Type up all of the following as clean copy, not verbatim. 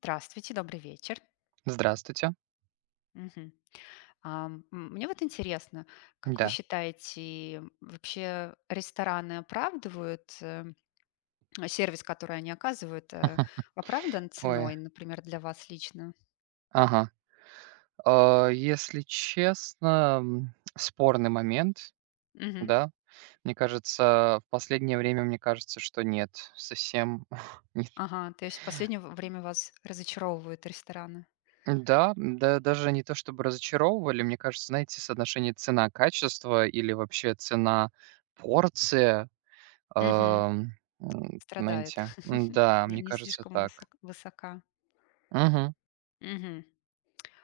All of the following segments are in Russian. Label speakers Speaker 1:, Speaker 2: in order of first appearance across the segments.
Speaker 1: Здравствуйте, добрый вечер.
Speaker 2: Здравствуйте.
Speaker 1: Мгм. Мне вот интересно, как вы
Speaker 2: Да.
Speaker 1: считаете, вообще рестораны а сервис, который они оказывают, оправдан
Speaker 2: Ой.
Speaker 1: ценой, например, для вас лично?
Speaker 2: Ага. А, если честно, м, Спорный момент,
Speaker 1: Мгм.
Speaker 2: да. Мне кажется, в последнее время, мне кажется, что нет, совсем нет.
Speaker 1: Ага, то есть в последнее в время вас разочаровывают рестораны?
Speaker 2: Да, даже не то чтобы разочаровывали. Мне кажется, знаете, соотношение цена-качество или вообще цена-порция,
Speaker 1: Мгм.
Speaker 2: ам,
Speaker 1: Страдает.
Speaker 2: знаете, м-да,
Speaker 1: Не
Speaker 2: мне
Speaker 1: не
Speaker 2: кажется,
Speaker 1: слишком
Speaker 2: так.
Speaker 1: высока.
Speaker 2: Мгм.
Speaker 1: Мгм.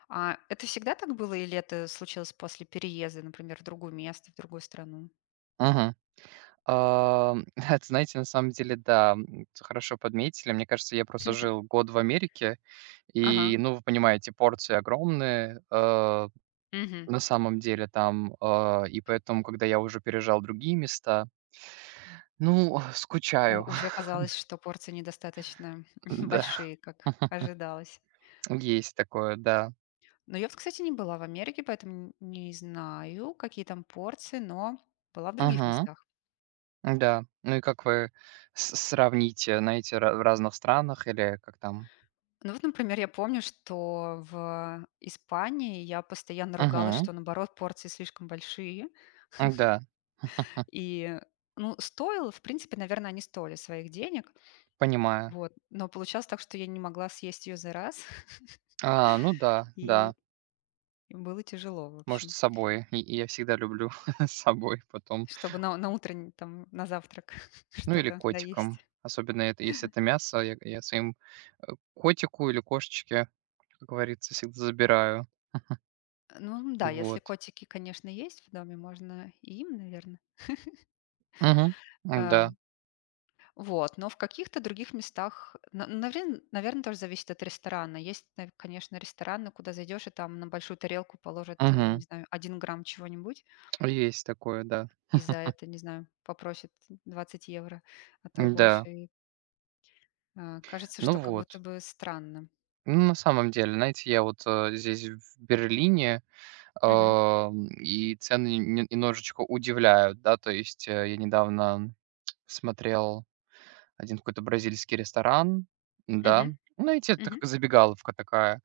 Speaker 1: А это всегда так было или это случилось после переезда, например, в другое место, в другую страну?
Speaker 2: Мгм. Ам, это, знаете, на самом деле, да, хорошо подметили. Мне кажется, я просто жил год в Америке,
Speaker 1: Ага.
Speaker 2: и, ну, вы понимаете, порции огромные,
Speaker 1: Мгм.
Speaker 2: на самом деле там, и поэтому, когда я уже пережал другие места, ну,
Speaker 1: У
Speaker 2: скучаю,
Speaker 1: уже оказалось, что порции недостаточно
Speaker 2: да,
Speaker 1: большие, как ожидалось.
Speaker 2: есть такое, да.
Speaker 1: Но я вот, кстати, не была в Америке, поэтому не знаю, какие там порции, но была в других
Speaker 2: Мгм.
Speaker 1: местах.
Speaker 2: Да. Ну и как вы с сравните, знаете, ра в разных странах или как там?
Speaker 1: Ну вот, например, я помню, что в Испании я постоянно ругалась,
Speaker 2: Мгм.
Speaker 1: что, наоборот, порции слишком большие.
Speaker 2: Да.
Speaker 1: И, ну, стоило, в принципе, наверное, они стоили своих денег,
Speaker 2: Понимаю.
Speaker 1: вот, но получалось так, что я не могла съесть ее за раз,
Speaker 2: А, ну да,
Speaker 1: и
Speaker 2: да.
Speaker 1: было тяжело, в
Speaker 2: Может,
Speaker 1: общем.
Speaker 2: с собой. И я всегда люблю с собой потом.
Speaker 1: Чтобы на утренний, там, на завтрак
Speaker 2: Ну, или
Speaker 1: что-то
Speaker 2: котиком.
Speaker 1: доесть.
Speaker 2: Особенно это если это мясо, я своим, котику или кошечке, как говорится, всегда забираю.
Speaker 1: Ну да, если
Speaker 2: Вот.
Speaker 1: котики, конечно, есть в доме, можно и им, наверное,
Speaker 2: Мгм. Да.
Speaker 1: вот, но в каких-то других местах, на навре тоже зависит от ресторана. Есть, нав конечно, рестораны, куда зайдешь, и там на большую тарелку положат, не
Speaker 2: Мгм.
Speaker 1: знаю, один грамм чего-нибудь,
Speaker 2: Есть такое, да.
Speaker 1: и за это, не знаю, попросят 20 евро, а то и
Speaker 2: Да.
Speaker 1: больше. И, кажется,
Speaker 2: Ну
Speaker 1: что как будто
Speaker 2: вот.
Speaker 1: бы странно.
Speaker 2: Ну, на самом деле, знаете, я вот, здесь, в Берлине,
Speaker 1: Мгм.
Speaker 2: и цены не немножечко удивляют, да. То есть, я недавно смотрел один какой-то бразильский ресторан, да.
Speaker 1: Мгм.
Speaker 2: Ну, знаете, это
Speaker 1: Мгм.
Speaker 2: как забегаловка такая,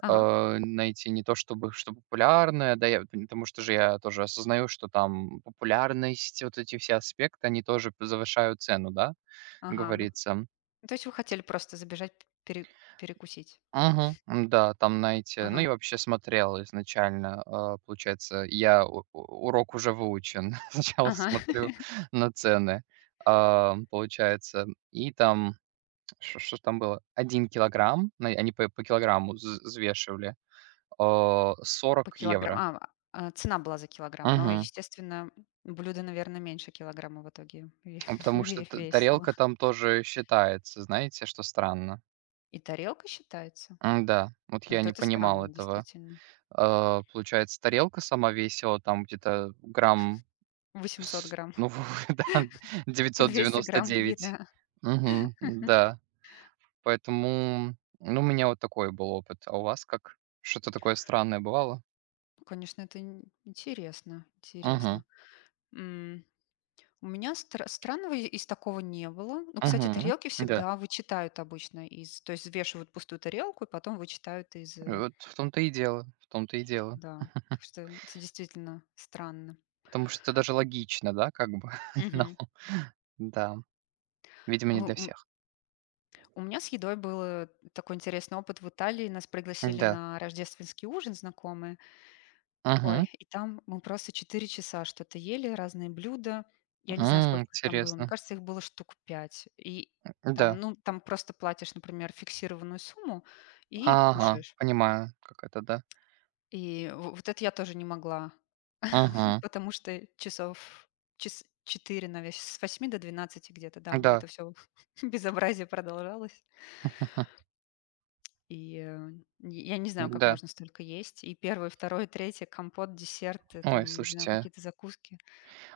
Speaker 1: Ага.
Speaker 2: знаете, не то чтобы что популярная, да, я вот потому что же я тоже осознаю, что там популярность, вот эти все аспекты, они тоже п завышают цену, да, как
Speaker 1: Ага. Ну
Speaker 2: говорится.
Speaker 1: Ну, то есть вы хотели просто забежать пере перекусить?
Speaker 2: Мгм. Да, там, знаете, ну,
Speaker 1: Ага,
Speaker 2: я вообще смотрел изначально, получается, я у урок уже выучен. Сначала
Speaker 1: ага.
Speaker 2: смотрю на цены, а, получается, и там что ж там было? Один килограмм, на они по килограмму вз взвешивали, а,
Speaker 1: По
Speaker 2: 40
Speaker 1: килограмм
Speaker 2: евро.
Speaker 1: а, Цена была за килограмм, но,
Speaker 2: Мгм.
Speaker 1: естественно, блюдо, наверное, меньше килограмма в итоге ве
Speaker 2: А потому что
Speaker 1: ве
Speaker 2: т
Speaker 1: весило.
Speaker 2: тарелка там тоже считается, знаете, что странно.
Speaker 1: И тарелка считается?
Speaker 2: М-да, вот
Speaker 1: Ну,
Speaker 2: я
Speaker 1: вот
Speaker 2: не
Speaker 1: это
Speaker 2: понимал
Speaker 1: странно,
Speaker 2: этого.
Speaker 1: действительно.
Speaker 2: А, получается, тарелка сама весила там где-то грамм
Speaker 1: 800
Speaker 2: с
Speaker 1: грамм
Speaker 2: ну да,
Speaker 1: и 200 грамм
Speaker 2: 999.
Speaker 1: еда.
Speaker 2: Мгм, да. Поэтому, ну, у меня вот такой был опыт. А у вас как? Что-то такое странное бывало?
Speaker 1: Конечно, это ин интересно,
Speaker 2: Мгм,
Speaker 1: интересно. М, у меня странного из такого не было. Ну, кстати,
Speaker 2: мгм,
Speaker 1: тарелки
Speaker 2: да.
Speaker 1: всегда вычитают обычно, из то есть взвешивают пустую тарелку и потом вычитают из, э
Speaker 2: Вот в том-то и дело, в том-то и дело.
Speaker 1: Да, так что это действительно странно.
Speaker 2: Потому что это даже логично, да, как бы. Но,
Speaker 1: Мгм.
Speaker 2: да, видимо,
Speaker 1: У
Speaker 2: не для
Speaker 1: у
Speaker 2: всех.
Speaker 1: у меня с едой был такой интересный опыт в Италии. Нас пригласили
Speaker 2: Да.
Speaker 1: на рождественский ужин знакомые.
Speaker 2: Мгм.
Speaker 1: Ой, и там мы просто 4 часа что-то ели, разные блюда. Я не знаю, сколько их там было. Мне
Speaker 2: Интересно.
Speaker 1: кажется, их было штук 5. И там,
Speaker 2: Да.
Speaker 1: ну, там просто платишь, например, фиксированную сумму и
Speaker 2: Ага,
Speaker 1: кушаешь.
Speaker 2: понимаю, как это, да.
Speaker 1: И в вот это я тоже не могла.
Speaker 2: Мгм.
Speaker 1: Потому что час 4, наве с 8 до 12 где-то, да,
Speaker 2: Да.
Speaker 1: это все безобразие продолжалось. И, я не знаю, как
Speaker 2: Да.
Speaker 1: можно столько есть. И первый второй третий компот, десерты,
Speaker 2: Ой,
Speaker 1: там, не знаю,
Speaker 2: слушайте.
Speaker 1: какие-то закуски.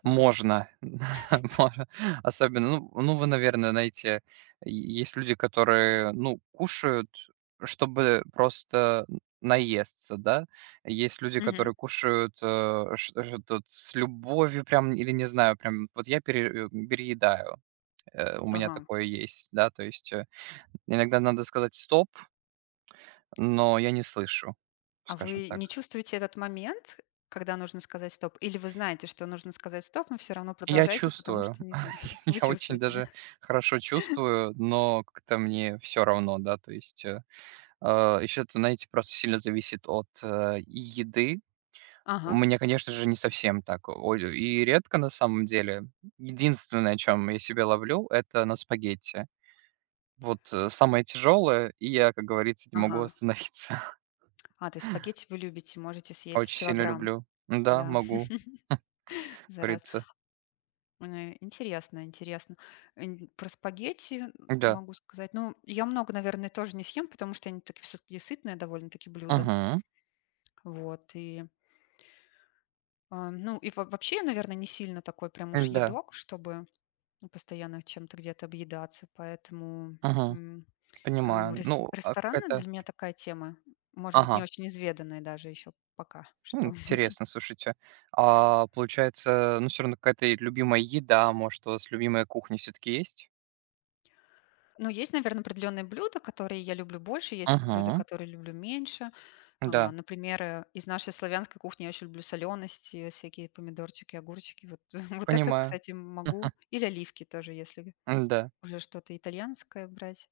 Speaker 1: Ужас.
Speaker 2: Можно, можно. Особенно, ну, вы, наверное, знаете, е есть люди, которые, ну, кушают, чтобы просто наесться, да. Есть люди,
Speaker 1: Мгм.
Speaker 2: которые кушают, э, ш этот, с любовью прям или не знаю, прям вот я переедаю. У меня
Speaker 1: Ага.
Speaker 2: такое есть, да. То есть, иногда надо сказать "стоп", но я не слышу,
Speaker 1: А
Speaker 2: скажем
Speaker 1: вы
Speaker 2: так.
Speaker 1: не чувствуете этот момент, когда нужно сказать "стоп"? Или вы знаете, что нужно сказать "стоп", но все равно
Speaker 2: Я
Speaker 1: продолжаете, потому
Speaker 2: чувствую.
Speaker 1: что, не знаю, вы
Speaker 2: Я очень
Speaker 1: чувствуете, да?
Speaker 2: даже хорошо чувствую, но как-то мне все равно, да, то есть, еще это, знаете, просто сильно зависит от, и еды. У
Speaker 1: Ага,
Speaker 2: меня, конечно же, не совсем так, ой, и редко на самом деле. Единственное, о чем я себя ловлю — это на спагетти. Вот, самое тяжелое, и я, как говорится, не
Speaker 1: ага.
Speaker 2: могу остановиться.
Speaker 1: А, то есть спагетти вы любите, можете съесть
Speaker 2: Очень сильно
Speaker 1: килограмм,
Speaker 2: люблю. Да,
Speaker 1: да,
Speaker 2: могу, как
Speaker 1: за раз.
Speaker 2: говорится.
Speaker 1: Интересно, интересно. Про спагетти
Speaker 2: Да.
Speaker 1: могу сказать. Ну, я много, наверное, тоже не съем, потому что они такие все-таки сытные довольно-таки блюда.
Speaker 2: Мгм.
Speaker 1: Вот. И, ну, и вообще я, наверное, не сильно такой прям уж
Speaker 2: Да.
Speaker 1: едок, чтобы постоянно чем-то где-то объедаться. Поэтому
Speaker 2: Мгм.
Speaker 1: м,
Speaker 2: Понимаю. Ну, а
Speaker 1: рестораны
Speaker 2: какая-то.
Speaker 1: для меня такая тема. Может быть, не
Speaker 2: Ага.
Speaker 1: очень изведанная даже еще пока
Speaker 2: М,
Speaker 1: что.
Speaker 2: интересно, слушайте. А получается, ну, все равно какая-то любимая еда, может, у вас любимая кухня все-таки есть?
Speaker 1: Но есть, наверное, определенные блюда, которые я люблю больше, есть блюда,
Speaker 2: Мгм.
Speaker 1: которые люблю меньше. А,
Speaker 2: Да,
Speaker 1: например, из нашей славянской кухни я очень люблю солености, всякие помидорчики, огурчики. Вот, вот это,
Speaker 2: понимаю.
Speaker 1: кстати, могу. Или оливки тоже, если
Speaker 2: М, да.
Speaker 1: уже что-то итальянское брать.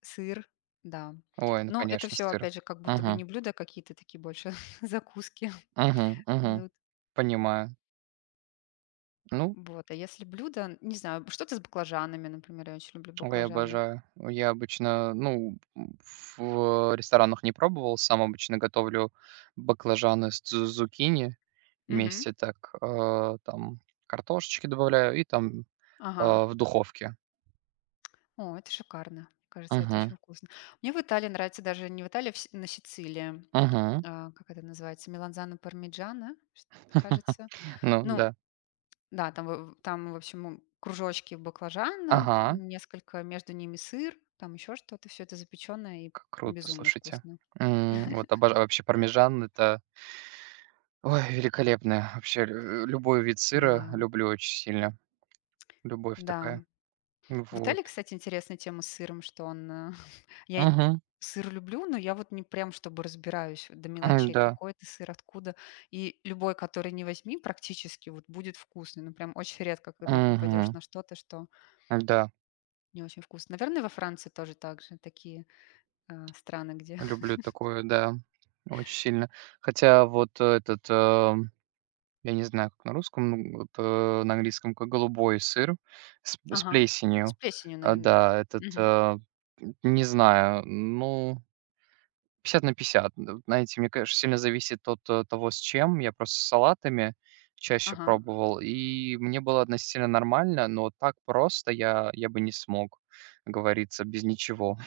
Speaker 1: Сыр, да.
Speaker 2: Ой, ну,
Speaker 1: Но это
Speaker 2: конечно,
Speaker 1: все,
Speaker 2: сыр.
Speaker 1: опять же, как будто бы
Speaker 2: Мгм.
Speaker 1: не блюда, а какие-то такие больше закуски
Speaker 2: Мгм. Мгм.
Speaker 1: идут.
Speaker 2: Понимаю. Ну,
Speaker 1: Вот. А если блюдо, не знаю, что-то с баклажанами, например, я очень люблю
Speaker 2: ой, я
Speaker 1: баклажаны.
Speaker 2: обожаю. Я обычно, ну, в ресторанах не пробовал, сам обычно готовлю баклажаны с зукини
Speaker 1: Мгм.
Speaker 2: вместе, так, там, картошечки добавляю и там
Speaker 1: Ага.
Speaker 2: в духовке.
Speaker 1: О, это шикарно. Кажется, это
Speaker 2: Мгм.
Speaker 1: очень вкусно. Мне в Италии нравится даже не в Италии, а на Сицилии.
Speaker 2: Мгм.
Speaker 1: Как это называется, меланзана-пармиджана, чт кажется.
Speaker 2: Ну
Speaker 1: Ну
Speaker 2: да.
Speaker 1: да, там в общем, кружочки баклажана,
Speaker 2: Ага,
Speaker 1: несколько, между ними сыр, там еще что-то. Все это запечённое и
Speaker 2: как круто,
Speaker 1: безумно
Speaker 2: слушайте.
Speaker 1: вкусно.
Speaker 2: М, вот обожаю вообще пармезан — это, ой, великолепно. Вообще лю любой вид сыра
Speaker 1: Да,
Speaker 2: люблю очень сильно. Любовь
Speaker 1: да.
Speaker 2: такая.
Speaker 1: В
Speaker 2: Вот.
Speaker 1: Италии, кстати, интересная тема с сыром, что он. Я
Speaker 2: Мгм.
Speaker 1: сыр люблю, но я вот не прям чтобы разбираюсь до мелочей,
Speaker 2: Да.
Speaker 1: какой это сыр, откуда. И любой, который не возьми, практически вот будет вкусный. Ну, прям очень редко, когда попадешь
Speaker 2: Мгм.
Speaker 1: на что-то, что
Speaker 2: Да,
Speaker 1: не очень вкусно. Наверное, во Франции тоже так же, такие, страны, где
Speaker 2: люблю такое, да, очень сильно. Хотя вот я не знаю, как на русском, ну вот, на английском как голубой сыр с
Speaker 1: Ага. С
Speaker 2: плесенью.
Speaker 1: плесенью,
Speaker 2: А,
Speaker 1: наверное.
Speaker 2: да, не знаю, ну, пятьдесят на пятьдесят. Н Знаете, мне, конечно, сильно зависит от, того, с чем. Я просто с салатами чаще
Speaker 1: Ага.
Speaker 2: пробовал, и мне было относительно нормально, но так просто я бы не смог, как говорится, без ничего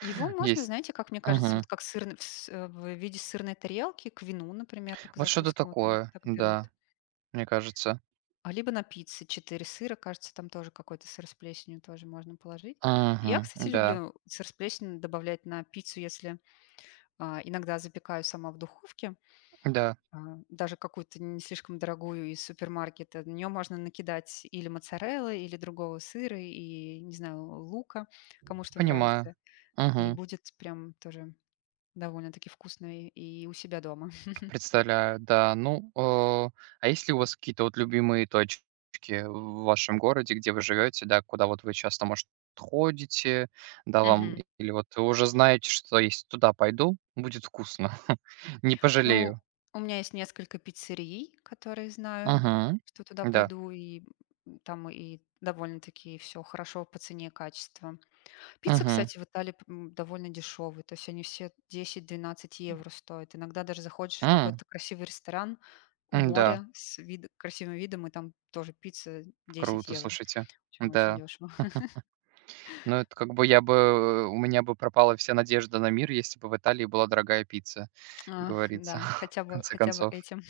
Speaker 1: Его можно,
Speaker 2: есть.
Speaker 1: знаете, как мне кажется,
Speaker 2: Мгм.
Speaker 1: вот как сырный в виде сырной тарелки к вину, например, к
Speaker 2: Вот что-то
Speaker 1: закускам вот и
Speaker 2: такое,
Speaker 1: так берут.
Speaker 2: да, мне кажется.
Speaker 1: А либо на пицце 4 сыра, кажется, там тоже какой-то сыр с плесенью тоже можно положить. Я,
Speaker 2: Мгм.
Speaker 1: кстати,
Speaker 2: Да,
Speaker 1: люблю сыр с плесенью добавлять на пиццу, если, иногда запекаю сама в духовке.
Speaker 2: да,
Speaker 1: Даже какую-то не слишком дорогую из супермаркета. На нее можно накидать или моцареллы, или другого сыра, и, не знаю, лука, кому что
Speaker 2: понимаю.
Speaker 1: нравится. И
Speaker 2: Мгм.
Speaker 1: будет прям тоже довольно-таки вкусно и у себя дома.
Speaker 2: Представляю, да. Ну, а есть ли у вас какие-то вот любимые точки в вашем городе, где вы живете, да, куда вот вы часто, может, ходите, да, вам
Speaker 1: Мгм.
Speaker 2: или вот вы уже знаете, что если туда пойду, будет вкусно, не
Speaker 1: Ну,
Speaker 2: пожалею?
Speaker 1: у меня есть несколько пиццерий, которые знаю,
Speaker 2: Мгм.
Speaker 1: что туда
Speaker 2: Да.
Speaker 1: пойду, и там и довольно-таки все хорошо по цене и качеству. Пицца,
Speaker 2: Мгм.
Speaker 1: кстати, в Италии, довольно дешевая, то есть они все 10-12 евро стоят. Иногда даже заходишь в какой-то красивый ресторан у
Speaker 2: Да,
Speaker 1: моря с красивым видом, и там тоже пицца 10
Speaker 2: круто,
Speaker 1: евро.
Speaker 2: слушайте.
Speaker 1: В общем, очень
Speaker 2: Да.
Speaker 1: дешево.
Speaker 2: Ну, это как бы я бы, у меня бы пропала вся надежда на мир, если бы в Италии была дорогая пицца, как
Speaker 1: А,
Speaker 2: говорится,
Speaker 1: да,
Speaker 2: в конце
Speaker 1: хотя бы
Speaker 2: концов.
Speaker 1: этим.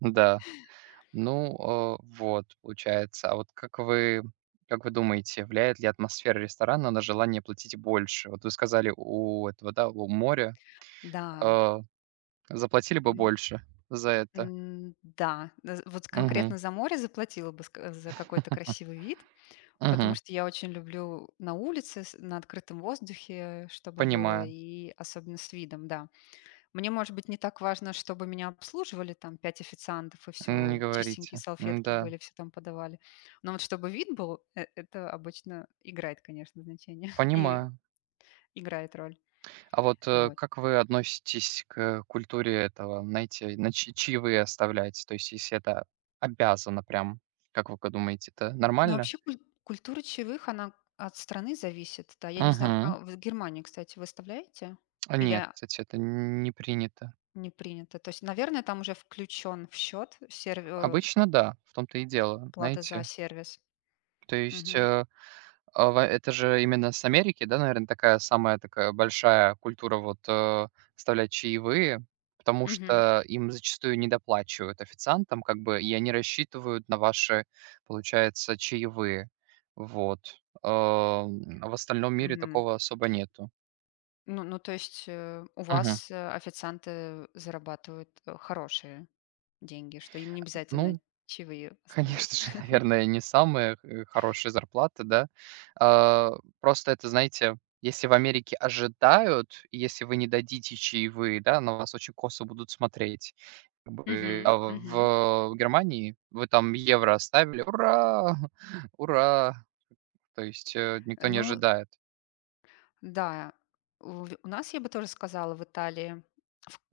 Speaker 2: Да. Ну, вот, получается. А вот как вы думаете, влияет ли атмосфера ресторана на желание платить больше? Вот вы сказали, у этого, да, у моря,
Speaker 1: Да.
Speaker 2: э, заплатили бы
Speaker 1: м,
Speaker 2: больше за это.
Speaker 1: Да, вот
Speaker 2: Мгм,
Speaker 1: конкретно за море заплатила бы за какой-то красивый вид, потому
Speaker 2: мгм.
Speaker 1: что я очень люблю на улице, на открытом воздухе, чтобы было,
Speaker 2: Понимаю.
Speaker 1: и особенно с видом, да. Мне, может быть, не так важно, чтобы меня обслуживали там 5 официантов и
Speaker 2: М, не
Speaker 1: все чистенькие
Speaker 2: говорите.
Speaker 1: салфетки
Speaker 2: М-да,
Speaker 1: были, все там подавали. Но вот чтобы вид был, это обычно играет, конечно, значение и
Speaker 2: понимаю.
Speaker 1: играет роль.
Speaker 2: А вот,
Speaker 1: Вот.
Speaker 2: как вы относитесь к культуре этого, знаете, на чьи чаевые оставлять? То есть если это обязано прям, как вы думаете, это
Speaker 1: Но
Speaker 2: нормально?
Speaker 1: вообще культура чаевых, она от страны зависит. Да, я не знаю,
Speaker 2: Мгм.
Speaker 1: а в Германии, кстати, выставляете?
Speaker 2: А нет,
Speaker 1: Или
Speaker 2: кстати, это не принято.
Speaker 1: не принято? То есть, наверное, там уже включен в счет
Speaker 2: Обычно да, в том-то и дело,
Speaker 1: плата за
Speaker 2: знаете.
Speaker 1: сервис.
Speaker 2: То есть,
Speaker 1: Угу.
Speaker 2: э, а, ва это же именно с Америки, да, наверное, такая самая такая большая культура вот, оставлять чаевые, потому
Speaker 1: Угу.
Speaker 2: что им зачастую недоплачивают официантам, как бы, и они рассчитывают на ваши, получается, чаевые. Вот. А в остальном мире
Speaker 1: Мгм.
Speaker 2: такого особо нету.
Speaker 1: Ну, то есть, у
Speaker 2: Мгм.
Speaker 1: вас, официанты зарабатывают, хорошие деньги, что им не обязательно
Speaker 2: Ну,
Speaker 1: чаевые оставлять.
Speaker 2: конечно же, наверное, не самая, хорошая зарплата, да. А, просто это, знаете, если в Америке ожидают, и если вы не дадите чаевые, да, на вас очень косо будут смотреть. Как бы,
Speaker 1: Мгм,
Speaker 2: а
Speaker 1: мгм.
Speaker 2: в Германии вы там евро оставили, ура, ура! То есть, никто не
Speaker 1: Ну
Speaker 2: ожидает.
Speaker 1: да, у нас, я бы тоже сказала, в Италии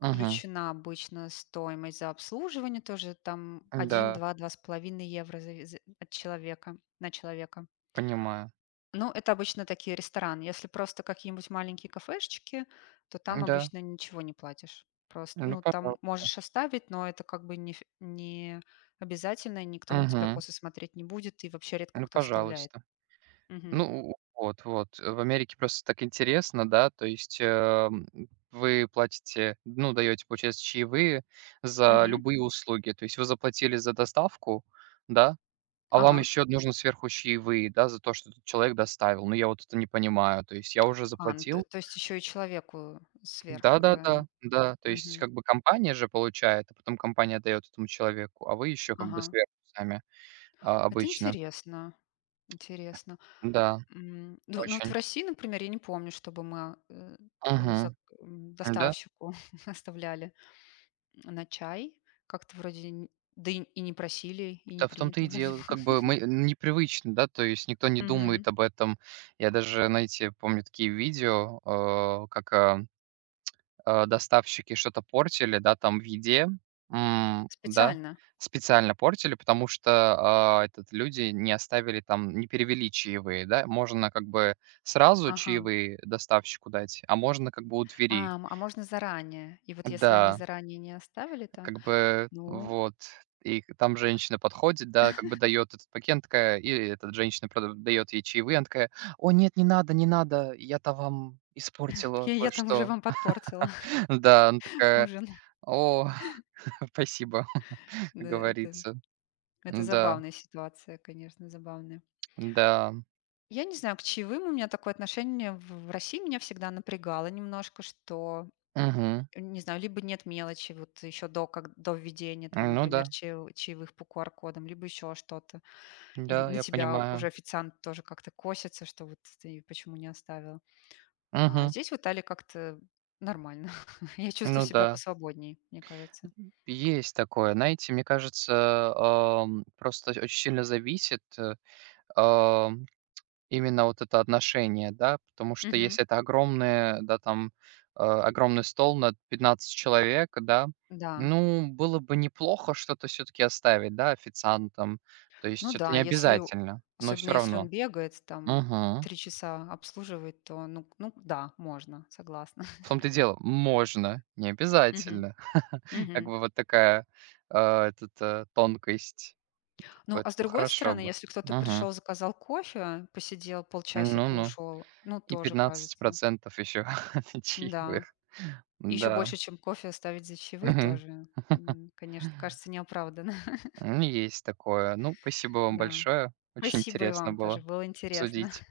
Speaker 2: Мгм.
Speaker 1: обычно стоимость за обслуживание, тоже там один,
Speaker 2: Да,
Speaker 1: два, два с половиной евро завис от человека на человека.
Speaker 2: понимаю.
Speaker 1: Ну, это обычно такие рестораны. Если просто какие-нибудь маленькие кафешечки, то там
Speaker 2: Да,
Speaker 1: обычно ничего не платишь. Просто,
Speaker 2: ну,
Speaker 1: ну, там
Speaker 2: пожалуйста.
Speaker 1: можешь оставить, но это как бы не, не обязательно, и никто на тебя
Speaker 2: Мгм.
Speaker 1: косо смотреть не будет, и вообще редко
Speaker 2: Ну,
Speaker 1: кто оставляет.
Speaker 2: пожалуйста.
Speaker 1: Мгм.
Speaker 2: Ну, вот, вот. В Америке просто так интересно, да, то есть, вы платите, ну, даете, получается, чаевые за
Speaker 1: Мгм.
Speaker 2: любые услуги. То есть вы заплатили за доставку, да, а вам
Speaker 1: Ага.
Speaker 2: еще нужно сверху чаевые, да, за то, что этот человек доставил. Ну, я вот это не понимаю. То есть я уже
Speaker 1: А, ну, то,
Speaker 2: заплатил.
Speaker 1: то есть еще и человеку сверх.
Speaker 2: Да-да-да, да, да, да. То есть
Speaker 1: Мгм.
Speaker 2: как бы компания же получает, а потом компания дает этому человеку, а вы еще как бы
Speaker 1: Ага.
Speaker 2: сверху сами, а,
Speaker 1: Это
Speaker 2: обычно.
Speaker 1: интересно. Интересно.
Speaker 2: Да,
Speaker 1: Ну, вот в
Speaker 2: очень.
Speaker 1: России, например, я не помню, чтобы мы э, за-
Speaker 2: Угу. Да.
Speaker 1: доставщику оставляли. На чай? Как-то вроде н да и не просили, и не
Speaker 2: Да, в том-то
Speaker 1: принято
Speaker 2: и
Speaker 1: вроде
Speaker 2: дело.
Speaker 1: бы.
Speaker 2: Как бы мы непривычно, да, то есть никто не
Speaker 1: Мгм.
Speaker 2: думает об этом. Я даже, знаете, помню такие видео, э, как, а, доставщики что-то портили, да, там в еде, да,
Speaker 1: Специально?
Speaker 2: специально портили, потому что, люди не оставили там, не перевели чаевые, да. Можно как бы сразу
Speaker 1: Ага.
Speaker 2: чаевые доставщику дать, а можно как бы у двери.
Speaker 1: А, можно заранее? И вот если они
Speaker 2: Да.
Speaker 1: заранее не оставили, то,
Speaker 2: Как бы
Speaker 1: ну,
Speaker 2: вот. И к там женщина подходит, да, как бы дает этот пакет, такая, и этот женщина прода дает ей чаевые, она такая: "О, нет, не надо, не надо, я-то вам испортила
Speaker 1: я там уже
Speaker 2: кое-что".
Speaker 1: вам подпортила
Speaker 2: Да, она такая:
Speaker 1: ужин.
Speaker 2: "О, спасибо", как
Speaker 1: Да, это
Speaker 2: говорится. Да,
Speaker 1: забавная ситуация, конечно, забавная.
Speaker 2: да,
Speaker 1: Я не знаю, к чаевым у меня такое отношение в России меня всегда напрягало немножко, что,
Speaker 2: мгм.
Speaker 1: не знаю, либо нет мелочи вот еще до как до введения там,
Speaker 2: Ну
Speaker 1: например,
Speaker 2: да,
Speaker 1: чаевых по QR-кодам, либо еще что-то. И
Speaker 2: да,
Speaker 1: на
Speaker 2: я
Speaker 1: тебя уже
Speaker 2: понимаю.
Speaker 1: официант тоже как-то косится, что вот ты почему не оставил. А
Speaker 2: Мгм.
Speaker 1: здесь в Италии как-то нормально. Я чувствую
Speaker 2: Ну
Speaker 1: себя
Speaker 2: да.
Speaker 1: посвободнее, мне кажется.
Speaker 2: Есть такое. Знаете, мне кажется, просто очень сильно зависит, именно вот это отношение, да? Потому что
Speaker 1: Мгм.
Speaker 2: если это огромное, да, там, огромный стол на 15 человек, да,
Speaker 1: Да.
Speaker 2: ну, было бы неплохо что-то все таки оставить, да, официантам. То
Speaker 1: Ну
Speaker 2: есть это
Speaker 1: да,
Speaker 2: не
Speaker 1: если,
Speaker 2: обязательно, но
Speaker 1: особенно
Speaker 2: все
Speaker 1: если он
Speaker 2: равно.
Speaker 1: бегает, там
Speaker 2: Мгм.
Speaker 1: 3 часа обслуживает, то ну да, можно, согласна.
Speaker 2: В том-то и дело, можно, не
Speaker 1: Мгм.
Speaker 2: обязательно. Как
Speaker 1: Мгм.
Speaker 2: бы вот такая, э, тонкость. Как
Speaker 1: Ну,
Speaker 2: бы это
Speaker 1: а с
Speaker 2: было
Speaker 1: другой
Speaker 2: хорошо
Speaker 1: стороны,
Speaker 2: бы.
Speaker 1: если кто-то
Speaker 2: Мгм.
Speaker 1: пришел, заказал кофе, посидел
Speaker 2: Ну
Speaker 1: полчасика,
Speaker 2: ну.
Speaker 1: ушел, ну,
Speaker 2: И
Speaker 1: тоже
Speaker 2: пятнадцать
Speaker 1: кажется.
Speaker 2: процентов еще
Speaker 1: Да.
Speaker 2: чаевых.
Speaker 1: Еще
Speaker 2: Да.
Speaker 1: больше, чем кофе оставить за чаевые
Speaker 2: Мгм.
Speaker 1: тоже, конечно, кажется неоправданно.
Speaker 2: М, есть такое. Ну, спасибо вам
Speaker 1: Да.
Speaker 2: большое. Очень
Speaker 1: Спасибо и
Speaker 2: интересно
Speaker 1: вам тоже,
Speaker 2: было
Speaker 1: было интересно.
Speaker 2: обсудить.